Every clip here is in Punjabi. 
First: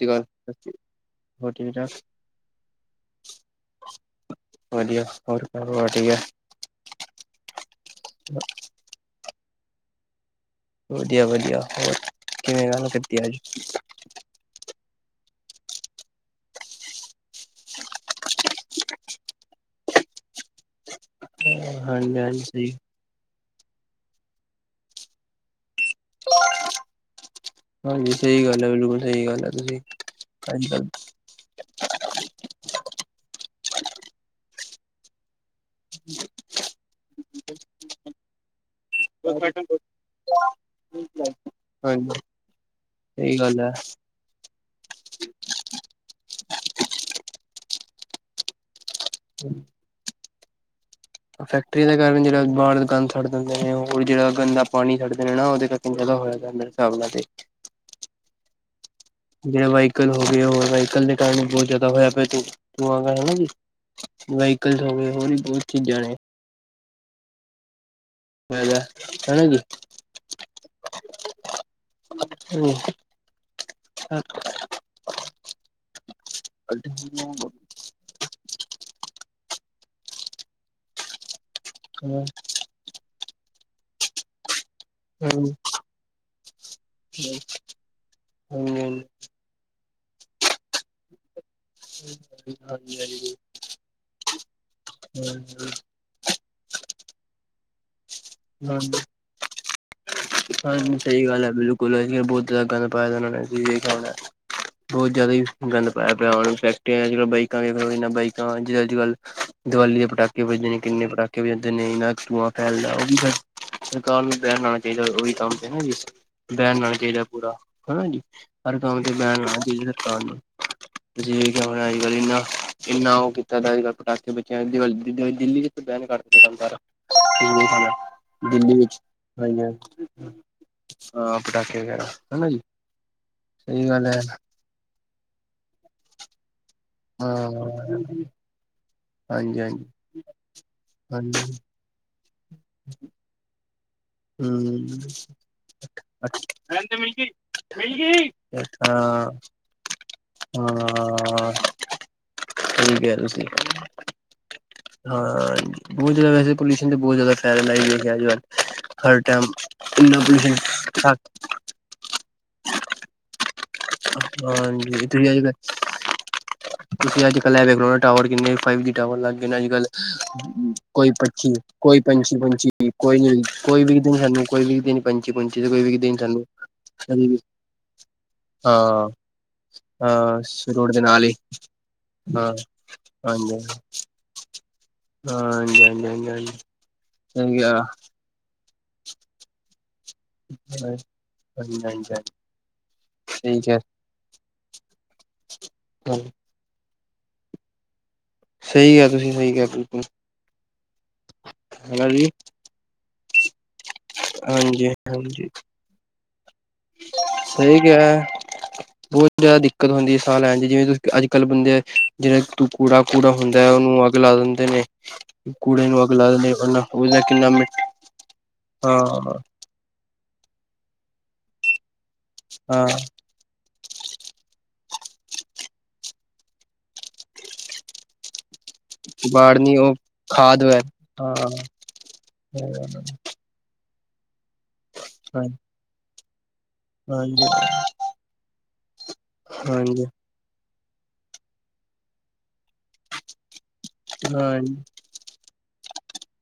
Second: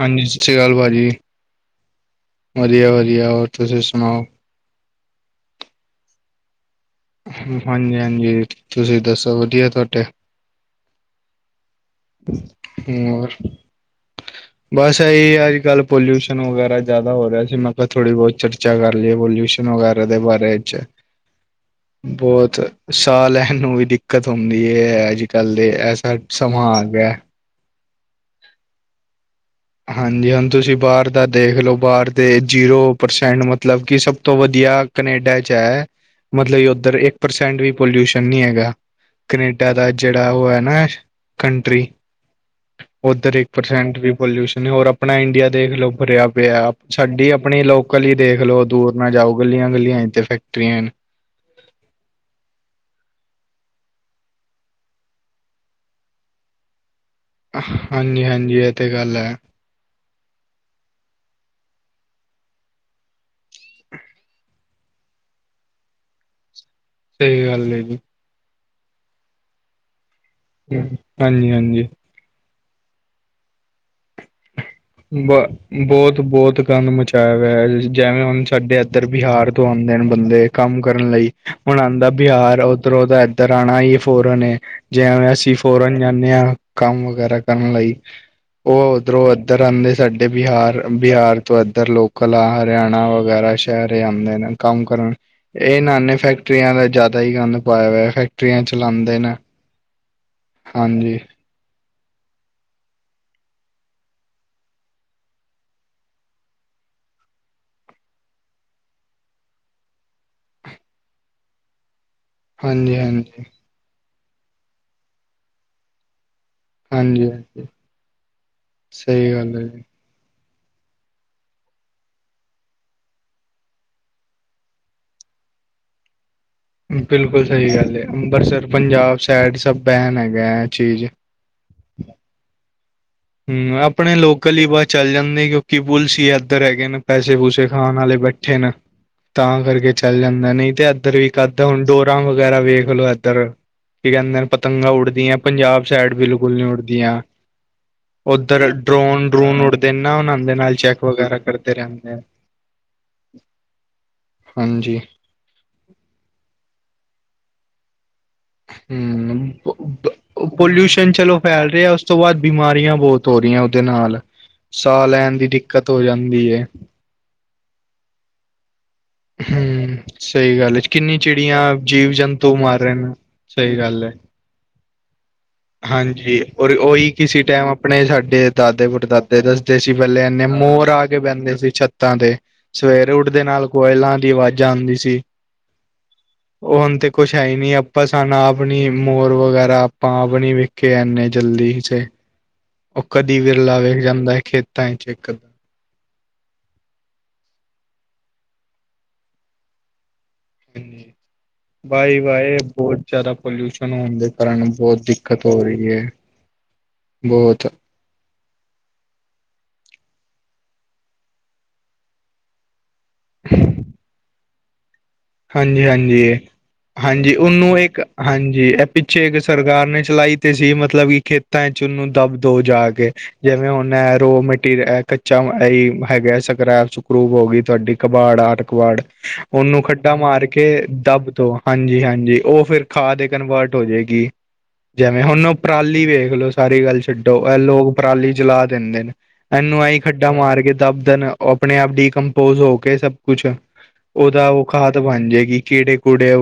ਹਾਂਜੀ, ਸਤਿ ਸ਼੍ਰੀ ਅਕਾਲ ਭਾਜੀ, ਹੋਰ ਠੀਕ ਠਾਕ ਵਧੀਆ, ਵਧੀਆ ਹੋਰ ਤੁਸੀਂ ਸੁਣਾਓ? ਵਧੀਆ, ਹੋਰ ਪਰਿਵਾਰ ਠੀਕ ਆ? ਹਾਂਜੀ, ਹਾਂਜੀ ਤੁਸੀਂ ਦੱਸੋ ਵਧੀਆ ਤੁਹਾਡੇ? ਵਧੀਆ, ਵਧੀਆ ਹੋਰ। ਕਿਵੇਂ ਗੱਲ ਹੂੰ ਕੀਤੀ ਹੋਰ? ਅੱਜ ਬਸ ਇਹੀ ਅੱਜ ਕੱਲ੍ਹ ਪੋਲਿਊਸ਼ਨ ਵਗੈਰਾ ਜ਼ਿਆਦਾ ਹੋ ਰਿਹਾ ਸੀ ਮੈਂ ਕਿਹਾ ਥੋੜ੍ਹੀ ਬਹੁਤ ਚਰਚਾ ਕਰ ਲਈਏ ਪੋਲਿਊਸ਼ਨ ਵਗੈਰਾ ਦੇ ਬਾਰੇ ਚ ਹਾਂਜੀ ਹਾਂਜੀ ਬਹੁਤ। ਸਹੀ ਸਾਹ ਲੈਣ ਨੂੰ ਵੀ ਦਿੱਕਤ ਹੁੰਦੀ ਹੈ ਅੱਜ ਕੱਲ੍ਹ ਦੇ ਐਸਾ ਸਮਾ ਆ ਗਿਆ ਹੈ। ਹਾਂਜੀ, ਸਹੀ ਗੱਲ ਹੈ, ਬਿਲਕੁਲ ਸਹੀ ਗੱਲ ਹੈ। ਤੁਸੀਂ ਹਾਂਜੀ, ਹੁਣ ਤੁਸੀਂ ਬਾਹਰ ਦਾ ਦੇਖ ਲੋ, ਬਾਹਰ ਦੇ ਜੀਰੋ ਪਰਸੈਂਟ ਮਤਲਬ ਕਿ ਸਭ ਤੋਂ ਵਧੀਆ ਕਨੇਡਾ ਚ ਹੈ ਤ ਮਤਲਬ ਉੱਧਰ ਇੱਕ ਪਰਸੈਂਟ ਵੀ ਪੋਲਿਊਸ਼ਨ ਨਹੀਂ ਹੈਗਾ। ਕਨੇਡਾ ਦਾ ਜਿਹੜਾ ਉਹ ਹੈ ਨਾ ਕੰਟਰੀ, ਉੱਧਰ ਸਹੀ ਇੱਕ ਗੱਲ ਹੈ ਪਰਸੈਂਟ ਵੀ ਪੋਲਿਊਸ਼ਨ ਔਰ ਆਪਣਾ ਇੰਡੀਆ ਦੇਖ ਲੋ ਭਰਿਆ ਪਿਆ ਸਾਡੀ ਆਪਣੀ ਲੋਕਲ ਹੀ ਦੇਖਲੋ ਦੂਰ ਮੈ ਜਾਓ ਗੱਲੀਆਂ ਗੱਲੀਆਂ ਇੱਥੇ ਫੈਕਟਰੀਆਂ ਨ। ਫੈਕਟਰੀਆਂ ਦੇ ਕਾਰਨ ਜਿਹੜਾ ਬਾਹਰ ਗੰਦ ਛੱਡ ਦਿੰਦੇ ਨੇ ਹੋਰ ਜਿਹੜਾ ਗੰਦਾ ਪਾਣੀ ਛਡਦੇ ਨੇ ਨਾ ਉਹਦੇ ਕਰ ਕੇ। ਦਾ ਹੋਇਆ ਜਾਂ ਮਰੇ ਹਿਸਾਬਲਾ ਤੇ [unintelligible] ਹਾਂਜੀ, ਹਾਂਜੀ ਇਹ ਤੇ ਗੱਲ ਹੈ। ਜਿਹੜੇ ਵਹੀਕਲ ਹੋ ਗਏ ਹੋਰ ਵਹੀਕਲ ਦੇ ਕਾਰਨ ਬਹੁਤ ਜ਼ਿਆਦਾ ਹੋਇਆ ਪਿਆ ਧੁ ਧੁੰਆ ਹੋਇਆ ਨਾ ਜੀ। ਵਹੀਕਲ ਹੋ ਗਏ ਹੋਰ ਵੀ ਬਹੁਤ ਚੀਜ਼ਾਂ ਨੇ। ਸਹੀ, ਗੱਲ ਹੈ। ਮ ਜਾ ਹੈਣਾ ਕਿ [unintelligible] ਹਾਂਜੀ, ਹਾਂਜੀ। [inaudible] [inaudible] ਬ ਬਹੁਤ, ਬਹੁਤ ਗੰਦ ਮਚਾਇਆ ਹੋਇਆ ਜਿਵੇਂ ਹੁਣ ਸਾਡੇ ਇੱਧਰ ਬਿਹਾਰ ਤੋਂ ਆਉਂਦੇ ਨੇ ਬੰਦੇ ਕੰਮ ਕਰਨ ਲਈ ਹੁਣ ਹਨਾ ਆਉਂਦਾ ਜੀ ਬਿਹਾਰ ਉੱਧਰੋਂ ਤਾਂ ਰਾਣਾ ਈ ਫੋਰਨ ਏ। ਜਿਵੇ ਅਸੀਂ ਹਾਂਜੀ ਫੋਰਨ ਜਾਂਦੇ ਹਾਂ ਕੰਮ ਵਗੈਰਾ ਕਰਨ ਲਈ ਉਹ ਓਧਰੋਂ ਇ ਧਰ ਆਉਂਦੇ ਸਾਡੇ ਬਿਹਾਰ, ਬਿਹਾਰ ਤੋਂ ਇੱਧਰ ਲੋਕਲ ਆ ਹਰਿਆਣਾ ਵਗੈਰਾ ਸ਼ਹਿਰ ਆਂਦੇ ਨੇ ਕੰਮ ਕਰਨ। ਇਹ ਨ ਨੇ ਫੈਕਟਰੀਆਂ ਦਾ ਜ਼ਿਆਦਾ ਹੀ ਗੰਦ ਪਾਇਆ ਹੋਇਆ ਫੈਕਟਰੀਆਂ ਚਲਾਉਦੇ ਨੇ ਹਾਂਜੀ ਸਹੀ ਗੱਲ ਹੈ ਬਿਲਕੁਲ ਅ ਬਹੁਤ ਜ਼ ਗੰਦ ਪਾਇਆ ਉਹਨਾਂ ਨੇ ਖਣਾ ਬਹੁਤ ਜ਼ਿਆਦਾ ਹੀ ਗੰਦ ਪਾਇਆ ਪਿਆ ਉਹਨਾਂ ਨੂੰ ਫੈਕਟਰੀਆਂ ਅੱਜ ਬਾਈਕਾਂ ਵੇਖੋ ਬਾਈਕਾਂ ਅੱਜ ਕ੍ਹ ਦੀਵਾਲੀ ਦੇ ਪਟਾਕੇ ਵਜਦੇ ਨੇ ਕਿੰਨੇ ਪਟਾਕੇ ਵਜ ਜਾਂਦੇ ਨੇ ਇਹਨਾਂ ਧੂੰਆਂ ਫੈਲਦਾ ਹਾਂਜੀ ਉਹ ਵੀ ਹਾਂਜੀ ਸਰਕਾਰ ਨੂੰ ਬੈਨ ਲਉਣਾ ਚਾਹੀਦਾ ਉਹੀ ਕੰਮ ਤੇ ਹੈ ਜ ਬੈਨ ਲਾਣਾ ਚਾਹੀਦਾ ਹਾਂਜੀ ਪੂਰਾ ਹਾਂਜੀ ਹਨਾ ਜੀ ਹਰ ਕੰਮ ਤੇ ਸਹੀ ਬੈਨ ਲਾਉਣਾ ਗੱਲ ਹੈ ਜੀ ਚਾਹੀਦਾ ਸਰਕਾਰ ਨੂੰ ਤੁਸੀਂ ਹੁਣਾ ਅੱਜ ਕੱਲ ਇੰਨਾ ਇੰਨਾ ਉਹ ਕੀਤਾ ਅੱਜ ਕੱਲ੍ਹ ਪਟਾਕੇੇ ਬਚੇ ਦਿੱਲੀ ਬੈਨ [unintelligible] ਬਿਲਕੁਲ ਸਹੀ ਖਾਣਾ ਗੱਲ ਹੈ ਅੰਬਰਿਤਸਰ ਦਿੱਲੀ ਵਿੱਚ ਪੰਜਾਬ ਸਾਈਡ ਸਭ ਬੈਨ ਹੈਗਾ ਐ ਚੀਜ਼ ਪਟਾਕਿਆ ਗਿਆ, ਹਨਾ ਜੀ ਹੂੰ ਸਹੀ ਗੱਲ ਹੈ ਆਪਣੇ ਲੋਕਲ ਹੀ ਬਸ ਚੱਲ ਜਾਂਦੇ ਕਿਉਂਕਿ ਪੁਲਿਸ ਹੀ ਇੱਧਰ ਹੈਗੇ ਨੇ ਹਾਂ ਪੈਸੇ ਪੂਸੇ ਖਾਣ ਆਲੇ ਹਾਂਜੀ ਬੈਠੇ ਨੇ ਤਾਂ ਹਾਂਜੀ ਕਰਕੇ ਚੱਲ ਜਾਂਦਾ ਨਈ ਤੇ ਇੱਧਰ ਵੀ ਹਾਂਜੀ ਹੁਣ ਡੋਰ [unintelligible] ਵਗੈਰਾ ਵੇਖ ਲੋ ਇੱਧਰ ਕੀ ਕਹਿੰਦੇ ਨੇ ਪਤੰਗਾਂ ਉੱਡਦੀਆਂ ਪੰਜਾਬ ਸੈਡ ਬਿਲਕੁਲ ਨੀ ਉੱਡਦੀਆਂ ਹਾਂ-ਹਾਂ। ਉੱਧਰ ਡਰੋਨ ਡਰੂਨ ਉੱਡਦੇ ਨਾ ਉਹਨਾਂ ਦੇ ਨਾਲ ਚੈੱਕ ਵਗੈਰਾ ਕਰਦੇ ਰਹਿੰਦੇ ਆ ਹਾਂਜੀ ਹਾਂਜੀ ਹਾਂਜੀ ਹਾਂ ਬਹੁਤ ਜ਼ਿਆਦਾ ਵੈਸੇ ਪੋਲਿਊਸ਼ਨ ਤੇ ਬਹੁਤ ਜ਼ਿਆਦਾ ਫੈਲ ਅੱਜ ਕੱਲ ਹਰ ਟਾਈਮ ਇਨਾ ਤੁ ਹੂੰ ਤੇ ਉਸ ਤੋਂ ਬਾਅਦ ਬਿਮਾਰੀਆਂ ਬਹੁਤ ਤੋਰੀਆਂ ਉਹਦੇ ਨਾਲ ਹਾਂਜੀ ਸਾਹ ਤੁਸੀਂ ਲੈਣ ਅੱਜ ਦੀ ਕੱਲ ਦਿੱਕਤ ਹੋ ਜਾਂਦੀ ਤੁਸੀਂ ਅੱ ਕੱਲਖੋ ਟਾਵਰ ਕਿੰਨੇ ਫਾਈਵ ਜੀ ਰ ਲੱਗ ਗਏ ਨੇ ਅੱਜਕੱਲ ਹੂੰ, ਸਹੀ ਗੱਲ ਹੈ ਕੋਈ ਕਿੰਨੀ ਪੰਛੀ ਚਿੜੀਆਂ ਕੋਈ ਜੀਵ ਪੰਛੀ ਜੰਤੂ ਪੰਛੀ ਮਾਰ ਰਹੇ ਨੇ। ਕੋਈ ਨ ਸਹੀ ਕੋਈ ਵੀ ਗੱਲ ਹੈ। ਦਿਨ ਸਾਨੂੰ ਕੋਈ ਵੀ ਦਿਨ ਪੰਚੀ ਪੰਚੀ ਹਾਂਜੀ ਔਰ ਉਈ ਕਿਸੀ ਟਾਈਮ ਆਪਣੇ ਸਾਡੇ ਦਾਦੇ ਹਾਂ ਪਟਦਾਦੇ ਦੱਸਦੇ ਸੀ ਪਹਿਲੇ ਇੰਨੇ ਹਾਂ ਮੋਰ ਰੋਡ ਦੇ ਆ ਕੇ ਨਾਲ ਹੀ ਬਹਿੰਦੇ ਸੀ ਛੱਤਾਂ ਦੇ ਹਾਂ ਸਵੇਰੇ ਉੱਠਦੇ ਹਾਂਜੀ ਨਾਲ ਕੋਇਲਾਂ ਦੀ ਆਵਾਜ਼ਾਂ ਆਉਂਦੀ ਸੀ, ਹਾਂਜੀ ਹਾਂਜੀ ਹਾਂਜੀ ਹਾਂਜੀ ਉਹ ਹੁਣ ਤੇ ਕੁਛ ਹੈ ਹੀ ਸਹੀ ਆ ਨਹੀਂ ਆਪਸ ਖਾਨਾ ਆਪਣੀ ਮੋਰ ਵਗੈਰਾ ਆਪਾਂ ਆਪ ਨੀ ਵੇਖੇ ਐਨੇ ਜਲਦੀੇ ਹਾਂਜੀ ਹਾਂਜੀ ਉਹ ਕਦੀ ਸਹੀ ਵਿਰਲਾ ਕਿਹਾ ਵੇਖ ਜਾਂਦਾ ਐ। ਖੇਤਾਂ ਚ ਇੱਕ ਹਾਂ ਸਹੀ ਕਿਆ ਤੁਸੀਂ ਸਹੀ ਕਿਆ ਬਿਲਕੁਲ ਹੂੰ, ਹੈਨਾ ਜੀ ਬਾਏ-ਬਾਏ ਬਹੁਤ ਜ਼ਿਆਦਾ ਪੋਲਿਊਸ਼ਨ ਹੋਣ ਦੇ ਕਾਰਨ ਹਾਂਜੀ ਬਹੁਤ ਦਿੱਕਤ ਹਾਂਜੀ ਹੋ ਰਹੀ ਹੈ, ਬਹੁਤ ਗ ਬਹੁਤ ਜ਼ਿਆਦਾ ਦਿੱਕਤ ਹੁੰਦੀ ਹੈ ਸਾਹ ਲੈਣ ਜਿਵੇਂ ਤੁਸੀਂ ਅੱਜ ਕੱਲ੍ਹ ਬੰਦੇ ਜਿਹੜੇ ਤੂੰ ਕੂੜਾ -ਕੂੜਾ ਹੁੰਦਾ, ਉਹਨੂੰ ਅੱਗ ਲਾ ਦਿੰਦੇ ਨੇ ਹਾਂਜੀ ਕੂੜੇ ਨੂੰ ਅੱਗ ਲਾ ਹਾਂਜੀ ਦਿੰਦੇ ਉਹਦੇ ਨਾਲ ਹਾਂਜੀ ਕਿੰਨਾ ਉਹਨੂੰ ਮਿੱਠਾ ਇੱਕ ਹਾਂਜੀ ਇਹ ਪਿੱਛੇ ਇੱਕ ਹਾਂ ਸਰਕਾਰ ਨੇ ਚਲਾਈ ਤੇ ਸੀ ਮਤਲਬ ਕਿ ਖੇਤਾਂ ਚ ਉਹਨੂੰ ਦੱਬ ਤੋ ਜਾ ਹਾਂ ਕੇ ਜਿਵੇਂ ਹੁਣ ਹੈ ਰੋ ਮਟੀਰੀਅਲ ਕੱਚਾ ਹੈਗਾ ਸਕਰੈਬ ਸਕਰੂਬ ਹੋ ਗਈ ਤੁਹਾਡੀ ਕਬਾੜ ਆਟ ੜ ਬਾੜਨੀ ਉਹਨੂੰ ਉਹ ਖੱਡਾ ਮਾਰ ਖਾਦ ਕੇ ਵ ਦੱਬ ਹਾਂ ਤੋਂ ਹਾਂਜੀ ਹਾਂਜੀ ਉਹ ਹਾਂ ਫਿਰ ਖਾ ਕਨਵਰਟ ਹੋ ਜਾਏਗੀ। ਜਿਵੇਂ ਹੁਣ ਓ ਪਰਾਲੀ ਵੇਖ ਲਓ ਸਾਰੀ ਗੱਲ ਛੱਡੋ ਹਾਂਜੀ ਇਹ ਲੋਕ ਪਰਾਲੀ ਜਲਾ ਦਿੰਦੇ ਨੇ ਇਹਨੂੰ ਆਹੀ ਹਾਂਜੀ ਖੱਡ ਟਾ ਮਾਰ ਕੇ ਦਬਦਣ ਆਪਣੇ ਆਪ ਡੀਕਪੋਜ ਹੋ ਕੇ ਸਭ ਕੁਛ ਉਹਦਾ ਹਾਂਜੀ ਖਾਦ ਬਣ ਜਾਏਗੀ, ਕੀੜੇ ਕੂੜੇ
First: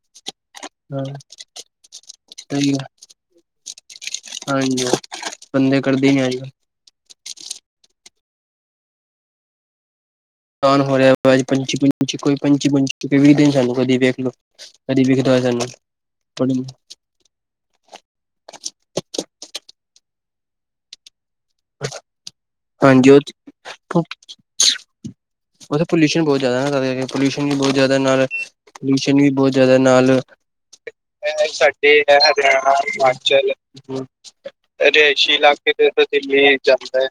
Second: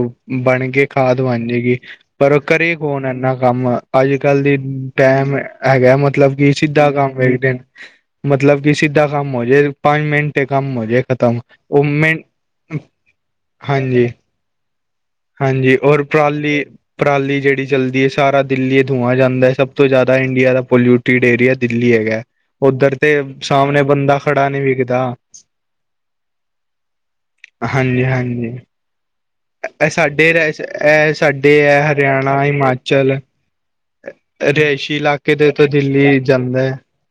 ਬਣ ਕੇ ਹਾਂ ਖਾਦ ਬਣ ਜਾਏਗੀ ਪਰ ਸਹੀ ਕਰੇ ਕੌਣ ਇੰਨਾ ਕੰਮ, ਅੱਜ -ਕੱਲ ਦੀ ਹਾਂਜੀ ਟਾਈਮ ਬੰਦੇ ਹੈਗਾ ਕਰਦੇ ਨੀ ਅੱਜ ਮਤਲਬ ਕੱਲ ਕਿ ਸਿੱਧਾ ਕੰਮ ਵੇਖਦੇ ਨੇ, ਮਤਲਬ ਕਿ ਸਿੱਧਾ ਕੰਮ ਹੋ ਜੇ। ਪੰਜ ਮਿੰਟੇ ਕੰਮ ਹੋ ਜੇ ਇਕਦਮ, ਉਹ ਮ ਪੰਚੀ ਪੰ ਵਿਖਦੇ ਸਾਨੂੰ ਕਦੀ ਵਿੇਖਲ ਕਦੀ ਵਿਖਦਾ ਹੋ ਸਾਨੂੰ ਹਾਂਜੀ ਔਰ ਪਰਾਲੀ ਪਰਾਲੀ ਜਿਹੜੀ ਚੱਲਦੀ ਹੈ ਸਾਰਾ ਦਿੱਲੀ ਧੂੰਆਂ ਜਾਂਦਾ ਸਭ ਤੋਂ ਜ਼ਿਆਦਾ ਇੰਡੀਆ ਦਾ ਪੋਲਿਊਟ ਏਰੀਆ ਦਿੱਲੀ ਹੈਗਾ ਓਦਰ ਤੇ ਸਾਹਮਣੇ ਬੰਦਾ ਖੜਾ ਨੀ ਵਿਖਦਾ। ਉੱਥੇ ਪੋਲਿਊਸ਼ਨ ਬਹੁਤ ਜ਼ਿਆਦਾ ਨਾ ਪੋਲਿਊਸ਼ਨ ਵੀ ਬਹੁਤ ਜ਼ਿਆਦਾ ਹਾਂਜੀ ਨਾਲ ਹਾਂਜੀ ਪੋਲਿਊਸ਼ਨ ਵੀ ਬਹੁਤ ਜਿਹਦੇ ਇਹ ਨਾਲ ਸਾਡੇ ਰਹਿ ਇਹ ਸਾਡੇ ਹੈ ਹਰਿਆਣਾ ਹਿਮਾਚਲ ਰਿਹਾਇਸ਼ੀ ਅਰੇ ਇਲਾਕੇ ਏਸੀ ਦੇ ਲਗ ਤੋਂ ਕੇ ਦਿੱਲੀ ਤੇੇ ਜਾਂਦਾ ਹੈ ਜਮਦਾ ਏ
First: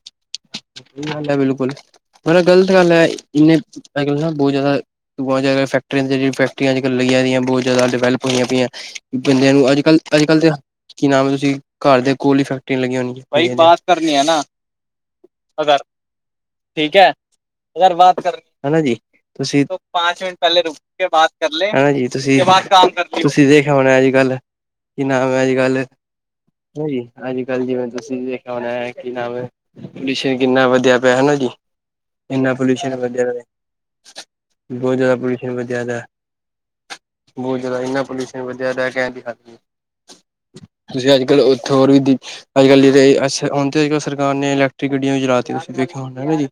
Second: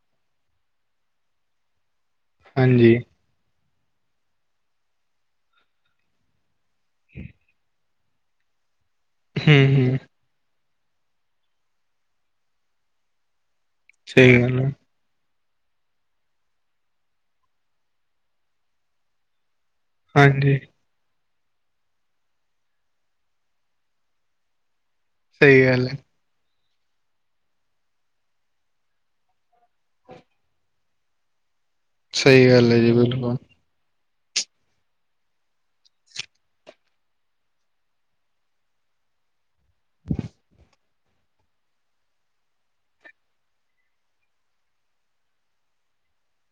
ਹੀ ਹਲ ਹੈ ਬਿਲਕੁਲ, ਮਤਲਬ ਗ਼ਲਤ ਗੱਲ ਹਾਂਜੀ ਹੈ ਇਨੇ ਅੱ ਨਾ ਬਹੁਤ ਜ਼ਿਆਦਾ ਫੈਕਰੀਆਂ ਹ ਫੈਕਰੀਆਂ ਅੱਜ ਕੱਲ ਲਈਆਂ ਬਹੁਤ ਜ਼ਿਆਦਾ ਡਿਵੈਲਪ ਹੋਈਆਂ ਪਈਆਂ, ਬੰਦਿਆਂ ਹੂੰ ਨੂੰ ਅੱਜ ਹੂੰ -ਕੱਲ੍ਹ ਅੱਜ ਕਲ ਤੇ ਕੀ ਨਾਮ ਤੁਸੀਂ ਘਰ ਦੇ ਕੋਲ ਹੀ ਫੈਕਟਰੀਆਂ ਲਗੀਆਂ ਹੋਣ ਸਹੀ ਗੱਲ ਅਗਰ ਠੀਕ ਐ। ਅਗਰ ਬਾਤ ਕਰਨੀ ਹਨਾ ਜੀ। ਤੁਸੀਂ ਪੰਜ ਮਿੰਟ ਹਾਂਜੀ ਪਹਿਲੇ ਰੁਕ ਕੇ ਬਾਤ ਕਰ ਲਏ, ਉਸ ਕੇ ਬਾਅਦ ਬਾਤ ਕਰ ਲਿਓ ਕੀ ਨਾਮ ਅੱਜ ਸਹੀ ਕੱਲ ਗੱਲ ਹੈ ਅੱਜ ਕੱਲ ਜਿਵੇਂ ਤੁਸੀਂ ਦੇਖਿਆ ਹੋਣਾ ਹੈ ਕਿ ਨਾਮ ਪੋਲਿਊਸ਼ਨ ਕਿੰਨਾ ਵਧਿਆ ਪਿਆ। ਹਨਾ ਜੀ ਸਹੀ ਕਿੰਨਾ ਗੱਲ ਹੈ ਜੀ ਪੋਲਿਊਸ਼ਨ ਵਧਿਆ ਬਿਲਕੁਲ ਬਹੁਤਿਆਦਾ ਪੋਲਊਸ਼ਨ ਬਹੁਤ ਜ਼ਿਆਦਾ ਬੂਝਦਾ ਐਨਾ ਪੋਲਿਊਸ਼ਨ ਵਧਿਆ ਕਹਿਣ ਦੀ ਹੱਦ ਨਹੀਂ ਤੁਸੀਂ ਅੱਜ -ਕੱਲ੍ਹ ਉੱਥੇ ਹੋਰ ਵੀ, ਅੱਜ -ਕੱਲ੍ਹ ਰਹੇ ਹੁਣ ਅੱਜ -ਕੱਲ ਸਰਕਾਰ ਨੇ ਇਲੈਕ ਗੱ ਵੀ ਚਲਾ ਤੁਸੀਂ ਵਖਿਆ ਹਾ ਜੀ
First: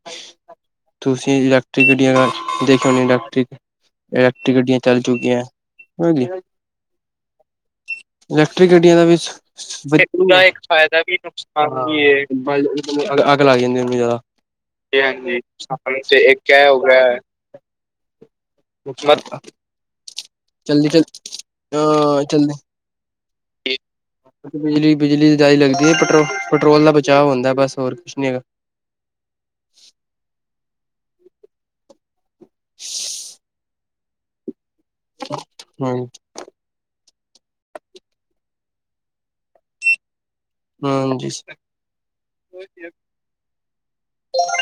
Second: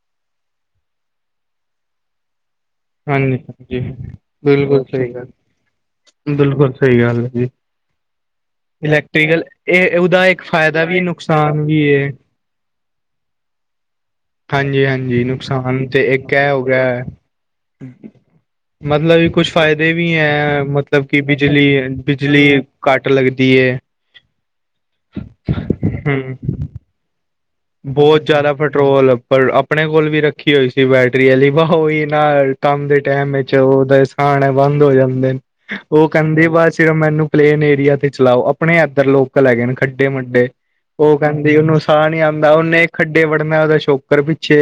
ਤੁਸੀਂ ਇਲੈਕਟ੍ਰਿਕ ਗੱਡੀਆਂ ਹਾਂਜੀ ਹਾਂਜੀ ਇਲੈਕਟ੍ਰਕ-ਇਲੈਕਟ੍ਰਿਕ ਗੱਡੀਆਂ ਬਿਲਕੁਲ ਚੱਲ ਸਹੀ ਗੱਲ ਚੁੱਕੀਆਂ ਹੈ। ਬਿਲਕੁਲ ਸਹੀ ਗੱਲ ਹੈ ਜੀ। ਇਲੈਕਟ੍ਰਿਕ ਗੱਡੀਆਂ ਦਾ ਵਿੱਚ ਇਲੈਕਟ੍ਰੀਕਲ ਇਹ ਉਹਦਾ ਇੱਕ ਫਾਇਦਾ ਵੀ ਨੁਕਸਾਨ ਵੀ ਹੈ ਏ ਅੱਗ ਲੱਗ ਜਾਂਦੀ ਉਹਨੂੰ ਜ਼ਿਆਦਾ ਹਾਂਜੀ ਹਾਂਜੀ ਨੁਕਸਾਨ ਤੇ ਇੱਕ ਹੈ ਹੋ ਗਿਆ ਮਤਲਬ ਵੀ ਕੁਛ ਫ਼ਾਇਦੇ ਵੀ ਹੈ। ਜਲਦੀ ਚ ਮਤਲਬ ਕਿ ਅ ਬਿਜਲੀ-ਬਿਜਲੀ ਜਲਦੀ ਘੱਟ ਲੱਗਦੀ ਐ ਬਿਜਲੀ ਬਿਜਲੀ ਦਾਈ ਲੱਗਦੀ ਐ ਪੈਟਰੋ ਹੂੰ ਪੈਟਰੋਲ ਦਾ ਬਚਾਅ ਹੁੰਦਾ ਬਸ ਹੋਰ ਕੁਛ ਬਹੁਤ ਨੀ ਹੈਗਾ। ਜਿਆਦਾ ਪੈਟਰੋਲਪ ਆਪਣੇ ਕੋਲ ਵੀ ਰੱਖੀ ਹੋਈ ਸੀ ਬੈਟਰੀ ਵਾਲ ਵਾਹ ਹੋ ਹੀ ਕੰਮ ਦੇ ਟਾਈਮ ਵਿੱਚ ਉਹਦਾ ਸਾਹ ਆਉਣਾ ਬੰਦ ਹੋ ਜਾਂਦੇ ਨੇ, ਹਾਂ ਉਹ ਕਹਿੰਦੇ ਬਸ। ਜਿਰ ਮੈਨੂੰ ਪਲੇਨ ਏਰੀਆ ਤੇ ਚਲਾਓ। ਆਪਣੇ ਇੱਧਰ ਲੋਕਲ ਹੈਗੇ ਨੇ ਖੱਡੇ-ਮੱਡੇ ਉਹ ਹਾਂਜੀ। ਕਹਿੰਦੀ ਉਹਨੂੰ ਸਾਹ ਨੀ ਆਉਂਦਾ ਉਹਨੇ ਖੱਡੇ ਵੜਨਾ ਉਹਦਾ ਛੋਕਰ ਪਿੱਛੇ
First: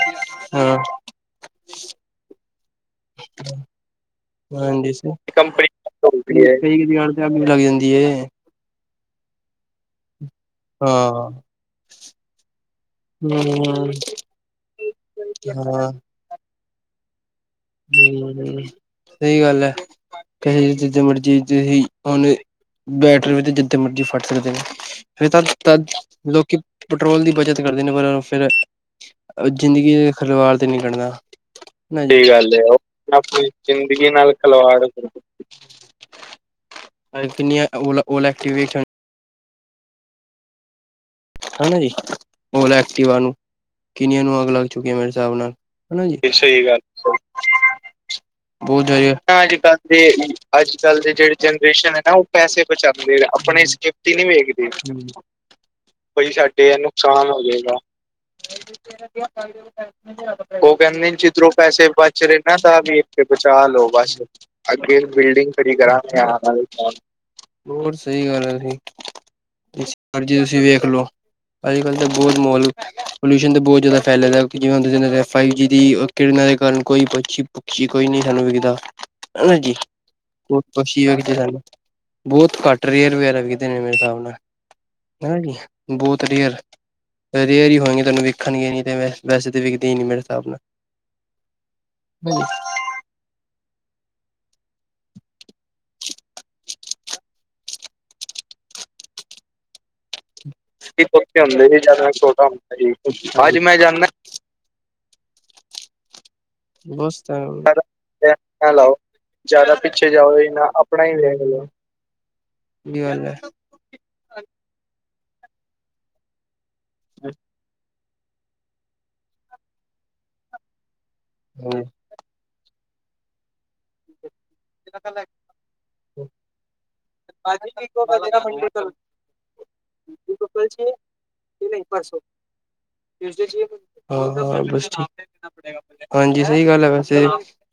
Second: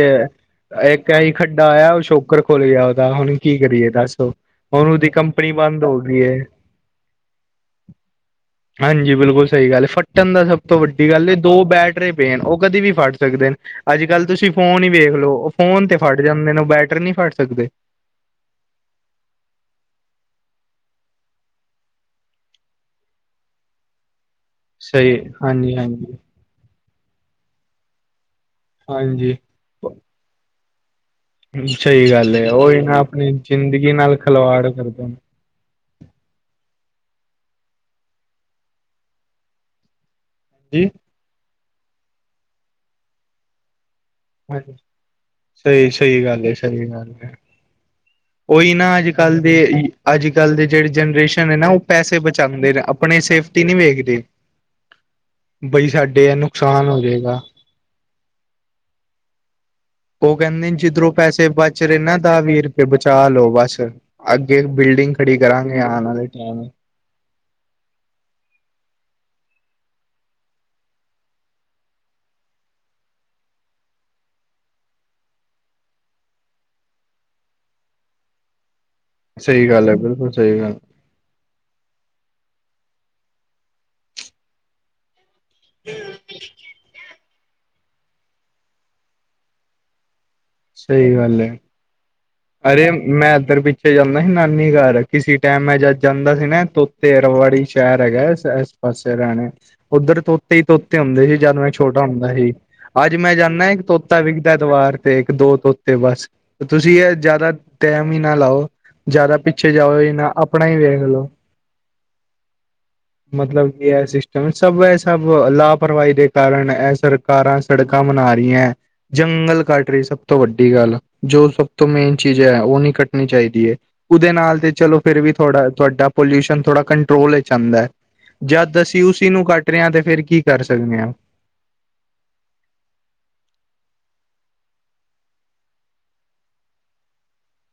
ਹਾਂ ਏ ਇੱਕ ਅਸੀ ਖੱਡਾ ਆਇਆ ਉਹ ਛੋਕਰ ਖੋਲ੍ਹ ਗਿਆ ਉਹਦਾ ਹੁਣ ਕੀ ਕਰੀਏ ਦੱਸੋ ਹਾਂਜੀ ਸਰ ਕੰਪਨੀ [inaudible] ਅੱਗੇ ਲੱਗ ਜਾਂਦੀ। ਹਾਂਜੀ, ਬਿਲਕੁਲ ਸਹੀ ਗੱਲ ਫੱਟਣ ਦਾ ਸਭ ਤੋਂ ਵੱਡੀ ਹਾਂ ਗੱਲ ਦੋ ਬੈਟਰੇ ਪਏ। ਕਦੇ ਵੀ ਫੜਟ ਹੂੰ ਸਕਦੇ ਨੇ ਹਾਂ ਅੱਜ ਕੱਲ ਤੁਸੀਂ ਫੋਨ ਹੀ ਵੇਖ ਲੋ ਹੂੰ ਫੋਨ ਤੇ ਫਟ ਜਾਂਦੇ ਨੇ ਬੈਟਰੀ ਨਹੀਂ ਫੜ ਸਕਦੇ ਹੂੰ ਸਹੀ ਗੱਲ ਐ ਕੇ ਜਿੱਦਾਂ ਮਰਜੀ ਤੁ ਹੁਣ ਬੈਟਰੀ ਵਿੱਚ ਜਿੱਦੇ ਮਰਜੀ ਫਟ ਸਕਦੇ ਨੇ ਸਹੀ ਫਿਰ ਹਾਂਜੀ ਤਾਂ ਹਾਂਜੀ ਲੋਕੀ ਪੈਟਰੋਲ ਦੀ ਬੱਚਤ ਕਰਦੇ ਨੇ ਪਰ ਫੇਰ ਹਾਂਜੀ। ਜ਼ਿੰਦਗੀ ਦੇ ਖਿਲਵਾੜ ਤੇ ਨਹੀਂ ਕੱਢਦਾ ਸਹੀ ਗੱਲ ਹੈ ਉਹ ਇਹ ਨਾ ਆਪਣੀ ਜ਼ਿੰਦਗੀ ਨਾਲ ਖਿਲਵਾੜ ਕਰਦੇ [unintelligible] ਜੀ ਹਨਾ ਜੀ, ਓਲ ਐਕਟਿਵਾ ਨੂੰ ਕਿੰਨੀਆਂ ਨੂੰ ਅੱਗ ਲੱਗ ਹਾਂਜੀ ਚੁੱਕ ਮੇਰੇ ਹਿਸਾਬ ਨਾਲ ਹਨਾ ਜੀ ਸਹੀ ਗੱਲ ਉਹੀ ਨਾ ਬਹੁਤ ਅੱਜ ਵਧੀਆ ਕੱਲ੍ਹ ਦੇ ਅੱਜ ਕੱਲ੍ਹ ਦੇ ਜਿਹੜੀ ਜਨਰੇਸ਼ਨ ਹੈ ਨਾ ਉਹ ਪੈਸੇ ਬਚਾਉਂਦੇ ਨੇ ਆਪਣੇ ਨਹੀਂ ਸੇਫਟੀ ਵੇਖਦੇ ਨਹੀ ਵੇਖਦੀ ਕੋਈ ਸਾਡੇ ਨੁਕਸਾਨ ਹੋ ਜਾਏਗਾ ਉਹ ਕਹਿੰਦੇ ਜਿੱਧਰੋਂ ਪੈਸੇ ਬਚ ਰਹੇ ਨਾ ਤਾਂ ਵੀ ਬਚਾ ਲੋੋ ਬਸ। ਅੱਗੇ ਬਿਲਡਿੰਗ ਖੜੀ ਕਰਾਂਗੇ ਆਣ ਵਾਲੇ ਟੈਮ ਚ। ਹੋਰ ਸਹੀ ਗੱਲ ਹੈ ਜੀ, ਹਾਂਜੀ ਤੁਸੀਂ ਵੇਖ ਲੋ ਅੱਜ ਕੱਲ੍ਹ ਤਾਂ ਬਹੁਤ ਮਾਹੌਲ, ਪੋਲਿਊਸ਼ਨ ਤਾਂ ਬਹੁਤ ਜ਼ਿਆਦਾ ਫੈਲੇ ਦਾ ਜਿਵੇਂ ਹ ਫਾਈਵ ਜੀ ਦੀ ਕਿਰਨਾਂ ਦੇ ਕਾਰਨ ਕੋਈ ਪੁਛੀ ਪੁਛੀ ਕੋਈ ਨਹੀਂ ਸਾਨੂੰ ਵਿਕਦਾ। ਹਨਾ ਸਹੀ ਜੀ ਗੱਲ ਹੈ ਬਿਲਕੁਲ ਸਹੀ ਗੱਲ ਬਸੀ ਹੋ ਕਿਤੇ ਸਾਨੂੰ ਬਹੁਤ ਘੱਟ ਰੇਅਰ ਵਗੈਰਾ ਵੀ ਦੇਣੇ ਮੇਰੇ ਹਿਸਾਬ ਨਾਲ ਹਨਾ ਜੀ। ਬਹੁਤ ਰੇਅਰ ਐ। ਰੇਅਰ ਹੀ ਹੋਣਗੀ ਤੈਨੂੰ ਵੇਖਣਗੇ ਨੀ ਤੇ ਵੈਸੇ ਤਾਂ ਵਿਖਦੀ ਹੀ ਨੀ ਮੇਰੇ ਹਿਸਾਬ ਨਾਲ। ਸਹੀ ਗੱਲ ਏ। [unintelligible] ਅਰੇ ਮੈਂ ਇੱਧਰ ਪਿੱਛੇ ਜਾਂਦਾ ਸੀ ਨਾਨੀ ਘਰ ਕਿਸੇ ਟਾਈਮ ਮੈਂ ਜਦ ਜਾਂਦਾ ਸੀ ਨਾ ਤੇਰਵਾੜੀ ਸ਼ਹਿਰ ਹੈਗਾ ਆਸ ਪਾਸੇ ਹਰਿਆਣੇ। ਉੱਧਰ ਤੋਤੇ ਹੀ ਤੋਤੇ ਹੁੰਦੇ ਸੀ ਜਦ ਮੈਂ ਛੋਟਾ ਹੁੰਦਾ ਹੀ। ਅੱਜ ਮੈਂ ਜਾਣਾ ਇੱਕ ਤੋਤਾ ਵਿਕਦਾ ਦਵਾਰ ਤੇ ਇੱਕ ਦੋ ਤੋਤੇ ਬਸ ਤੁਸੀਂ ਇਹ ਬਸ ਤਾਂ ਜ਼ਿਆਦਾ ਟੈਮ ਹੀ ਨਾ ਲਾਓ ਜ਼ਿਆਦਾ ਪਿੱਛੇ ਜਾਓ ਹੀ ਨਾ ਆਪਣਾ ਹੀ ਵੇਖ ਲਓ। [inaudible] ਸਹੀ ਗੱਲ ਐ। ਐ ਸਿਸਟਮ ਸਭ ਇਹ ਸਭ ਲਾਪਰਵਾਹੀ ਦੇ ਕਾਰਨ ਇਹ ਸਰਕਾਰਾਂ ਸੜਕ ਬਨਾ ਰਹੀ ਹੈ ਜੰਗਲ ਕੱਟ ਰਹੀ ਸਭ ਤੋਂ ਵੱਡੀ ਗੱਲ ਜੋ ਸਭ ਤੋਂ ਮੇਨ ਚੀਜ਼ ਹੈ ਉਹ ਨਹੀਂ ਕੱਟਣੀ ਚਾਹੀਦੀ ਹੈ ਉਹਦੇ ਨਾਲ ਤੇ ਚਲੋ ਫਿਰ ਵੀ ਥੋੜਾ ਤੁਹਾਡਾ ਪੋਲਿਊਸ਼ਨ ਥੋੜਾ ਕੰਟਰੋਲ ਚ ਆਦਾ ਹੈ ਬਾਜੀ ਮੰਡੀ ਜਦ ਅਸੀਂ ਉਸ ਨੂੰ ਕੱਟ ਰਹੇ ਹਾਂ ਤੇ ਫੇਰ ਕੀ ਕਰ ਸਕਦੇ ਹਾਂ। [unintelligible] ਹਾਂ ਹਾਂ ਬਸ ਠੀਕ। ਹਾਂਜੀ ਸਹੀ ਗੱਲ ਹੈ ਵੈਸੇ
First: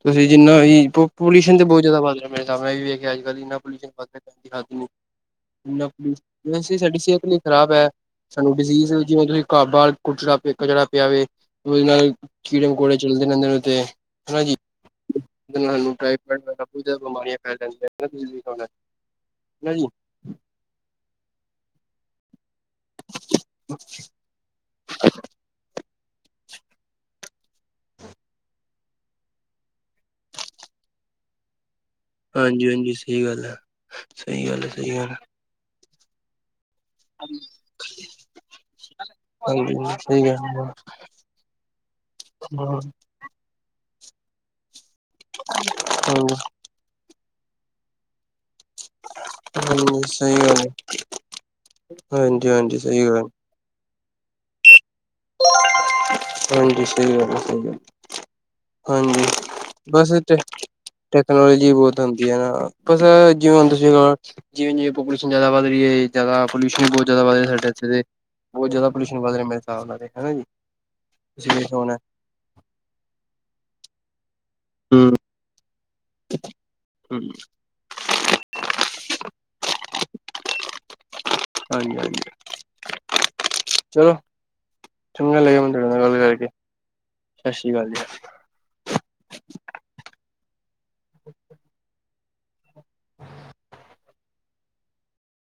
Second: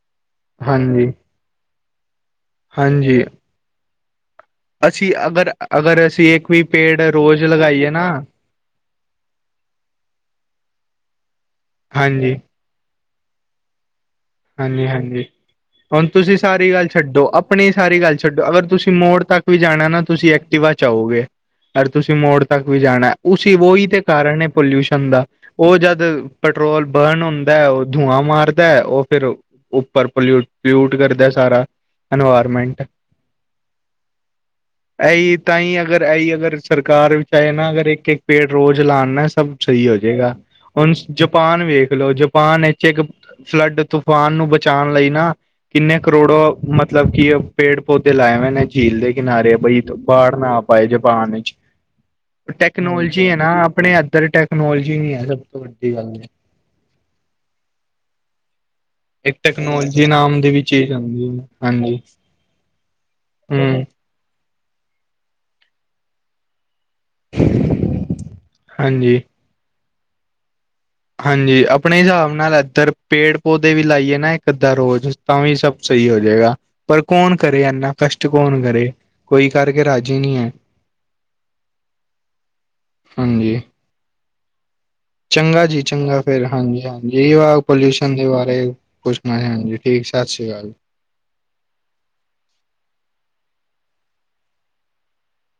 ਤੁਸੀਂ ਜਿੰਨਾ ਵੀ ਹਾਂਜੀ ਪੋਲਿਊਸ਼ਨ ਤੇ ਬਹੁਤ ਜ਼ਿਆਦਾ ਵੱਧ ਰਿਹਾ ਮੇਰੇ ਸਾਬ ਵੀ ਵੇਖ ਰਿਹਾ ਹਾਂਜੀ ਅੱਜਕਲ ਇੰਨਾ ਪੋਲਊਸ਼ਨ ਵੱਧਦਾ ਜਾਂਦੀ। ਹੂੰ ਅਸੀਂ ਅਗਰ ਅਗਰ ਮਤਲਬ ਅਸੀਂ ਇੱਕ ਵੈਸੇ ਵੀ ਸਾਡੀ ਪੇੜ ਸਿਹਤ ਲਈ ਰੋਜ਼ ਖ਼ਰਾਬ ਹੈ ਲਗਾਈਏ ਨਾ ਸਾਨੂੰ ਡਿਜ਼ਜ਼ ਜਿਵੇਂ ਤੁਸੀਂ [unintelligible] ਕੁਚੜ ਪ ਕਚੜਾ ਪਿਆਵੇ ਉਹਦੇ ਨਾਲ ਹਾਂਜੀ ਕੀੜੇ ਮਕੌੜੇ ਚੱਲਦੇ ਨੇ ਉੱਤੇ। ਹਾਂਜੀ ਹਾਂਜੀ ਹੁਣ ਤੁਸੀਂ ਵਗੈਰਾ ਸਾਰੀ ਬਹੁਤ ਗੱਲ ਜ਼ਿਆਦਾ ਛੱਡੋ ਬਿਮਾਰੀਆਂ ਫੈਲ ਆਪਣੀ ਸਾਰੀ ਜਾਂਦੀਆਂ ਗੱਲ ਤੁਸੀਂ ਛੱਡੋ ਅਗਰ ਹਨਾ ਤੁਸੀਂ ਮੋੜ ਤੱਕ ਵੀ ਜੀ ਜਾਣਾ ਨਾ ਤੁਸੀਂ ਐਕਟਿਵਾ ਚਾਹੋਗੇ ਯ ਤੁਸੀਂ ਮੋੜ ਤੱਕ ਵੀ ਜਾਣਾ ਉਸ ਉਹੀ ਤੇ ਕਾਰਨ ਐ। ਪੋਲਊਸ਼ਨ ਦਾ ਉਹ ਜਦ ਪੈਟਰੋਲ ਬਰਨ ਹੁੰਦਾ ਉਹ ਧੂੰਆਂ ਮਾਰਦਾ ਉਹ ਫਿਰ ਉੱਪਰ ਪਲਿਊ ਪਲਿਊਟ ਕਰਦਾ ਸਾਰਾ। ਹਾਂਜੀ ਇਨਵਾਇਰਮੈਂਟ ਹਾਂਜੀ ਸਹੀ ਗੱਲ ਹੈ ਸਹੀ ਗੱਲ ਹੈ ਸਹੀ ਗੱਲ। ਇਹੀ ਤਾਂ ਹੀ ਅਗਰ ਐ ਈ ਅਗਰ ਸਰਕਾਰ ਵੀ ਚਾਹੇ ਨਾ ਅਗਰ ਇੱਕ ਇੱਕ ਪੇੜ ਰੋਜ਼ ਲਾਉਨਾ ਸਭ ਹਾਂਜੀ ਸਹੀ ਹੋ ਜਾਏਗਾ। ਗੱਲ ਹੁਣ ਜਪਾਨ ਵੇਖ ਲੋ ਜਪਾਨ ਇਥੇ ਹੈ ਕ ਫਲੱਡ ਤੂਫਾਨ ਨੂੰ ਬਚਾਉਣ ਲਈ ਨਾ ਕਿੰਨੇ ਕਰੋੜੋ ਮਤਲਬ ਕਿ ਪੇੜ ਪੌਦੇ ਲਾਏ ਹੋਏ ਨੇ। ਝੀਲ ਦੇ ਕਿਨਾਰੇ ਆ ਬਈ ਬਾੜ ਸਹੀ ਨਾ ਗੱਲ ਪਾਏ ਜਾਪਾਨ ਵਿੱਚ। ਹਾਂਜੀ-ਹਾਂਜੀ ਸਹੀ ਟੈਕਨੋਲੋਜੀ ਗੱਲ ਹੈ ਨਾ ਆਪਣੇ ਇਧਰ ਟੈਕਨੋਲੋਜੀ ਨਾ ਹੈ ਸਭ ਤੋਂ ਵੱਡੀ ਗੱਲ। ਹਾਂਜੀ ਸਹੀ ਗਲ ਐ। ਸਹੀ ਗੱਲ। [inaudible] ਹਾਂਜੀ ਇੱਕ ਟੈਕਨੋਲੋਜੀ ਬਸ ਟੈ ਨਾਮ ਦੀ ਵੀ ਚੀਜ਼ ਆਉਂਦੀ ਹੈ ਟੈਕਨੋਲੋਜੀ ਹਾਂਜੀ ਬਹੁਤ ਹੁੰਦੀ ਹੈ ਨਾ। ਬਸ ਜਿਵੇਂ ਹੁਣ ਹਮ ਤੁਸੀਂ ਜਿਵੇ ਜਿਵੇ ਪੂਲੇਸ਼ਨ ਜ਼ਿਆਦਾ ਵੱਧ ਰਹੀ ਹੈ ਜ਼ਿਆਦਾ ਪੋਲਿਊਸ਼ਨ ਜਿਆਦਾ ਵਧ ਰਿਹਾ ਸਾਡੇ ਇੱਥੇ ਤੇ ਬਹੁਤ ਜ਼ਿਆਦਾ ਹਾਂਜੀ ਪੋਲਿਊਸ਼ਨ ਵਧ ਰਿਹਾ ਮੇਰੇ ਹਿਸਾਬ ਨਾਲ ਹਨਾ ਜੀ। ਤੁਸੀਂ ਹਾਂਜੀ ਵੇਖਿਆ ਹੋਣਾ ਆਪਣੇ ਹਿਸਾਬ ਨਾਲ ਇੱਧਰ ਪੇੜ ਪੌਦੇ ਵੀ ਲਾਈਏ ਨਾ ਇੱਕ ਅੱਧਾ ਹੂੰ ਰੋਜ਼ ਤਾਂ ਵੀ ਸਭ ਸਹੀ ਹੋ ਜਾਏਗਾ ਪਰ ਹੂੰ ਕੌਣ ਕਰੇ ਇਨਾ ਕਸ਼ਟ ਕੌਣ ਕਰੇ ਕੋਈ ਕਰਕੇ ਰਾਜ਼ੀ ਨਹੀਂ ਹੈ। ਹਾਂਜੀ ਹਾਂਜੀ ਹਾਂਜੀ ਚਲੋ। ਲੱਗਿਆ ਚੰਗਾ ਮੈਨੂੰ ਜੀ ਤੁਹਾਡੇ ਨਾਲ ਚੰਗਾ ਗੱਲ ਫਿਰ ਕਰਕੇ ਹਾਂਜੀ ਹਾਂਜੀ ਸਤਿ ਸ਼੍ਰੀ ਅਕਾਲ ਜੀ। ਪੋਲਿਊਸ਼ਨ ਦੇ ਬਾਰੇ ਪੁਛਣਾ ਹਾਂਜੀ ਠੀਕ ਸਤਿ ਸ਼੍ਰੀ ਅਕਾਲ ਜੀ। [inaudible] [inaudible]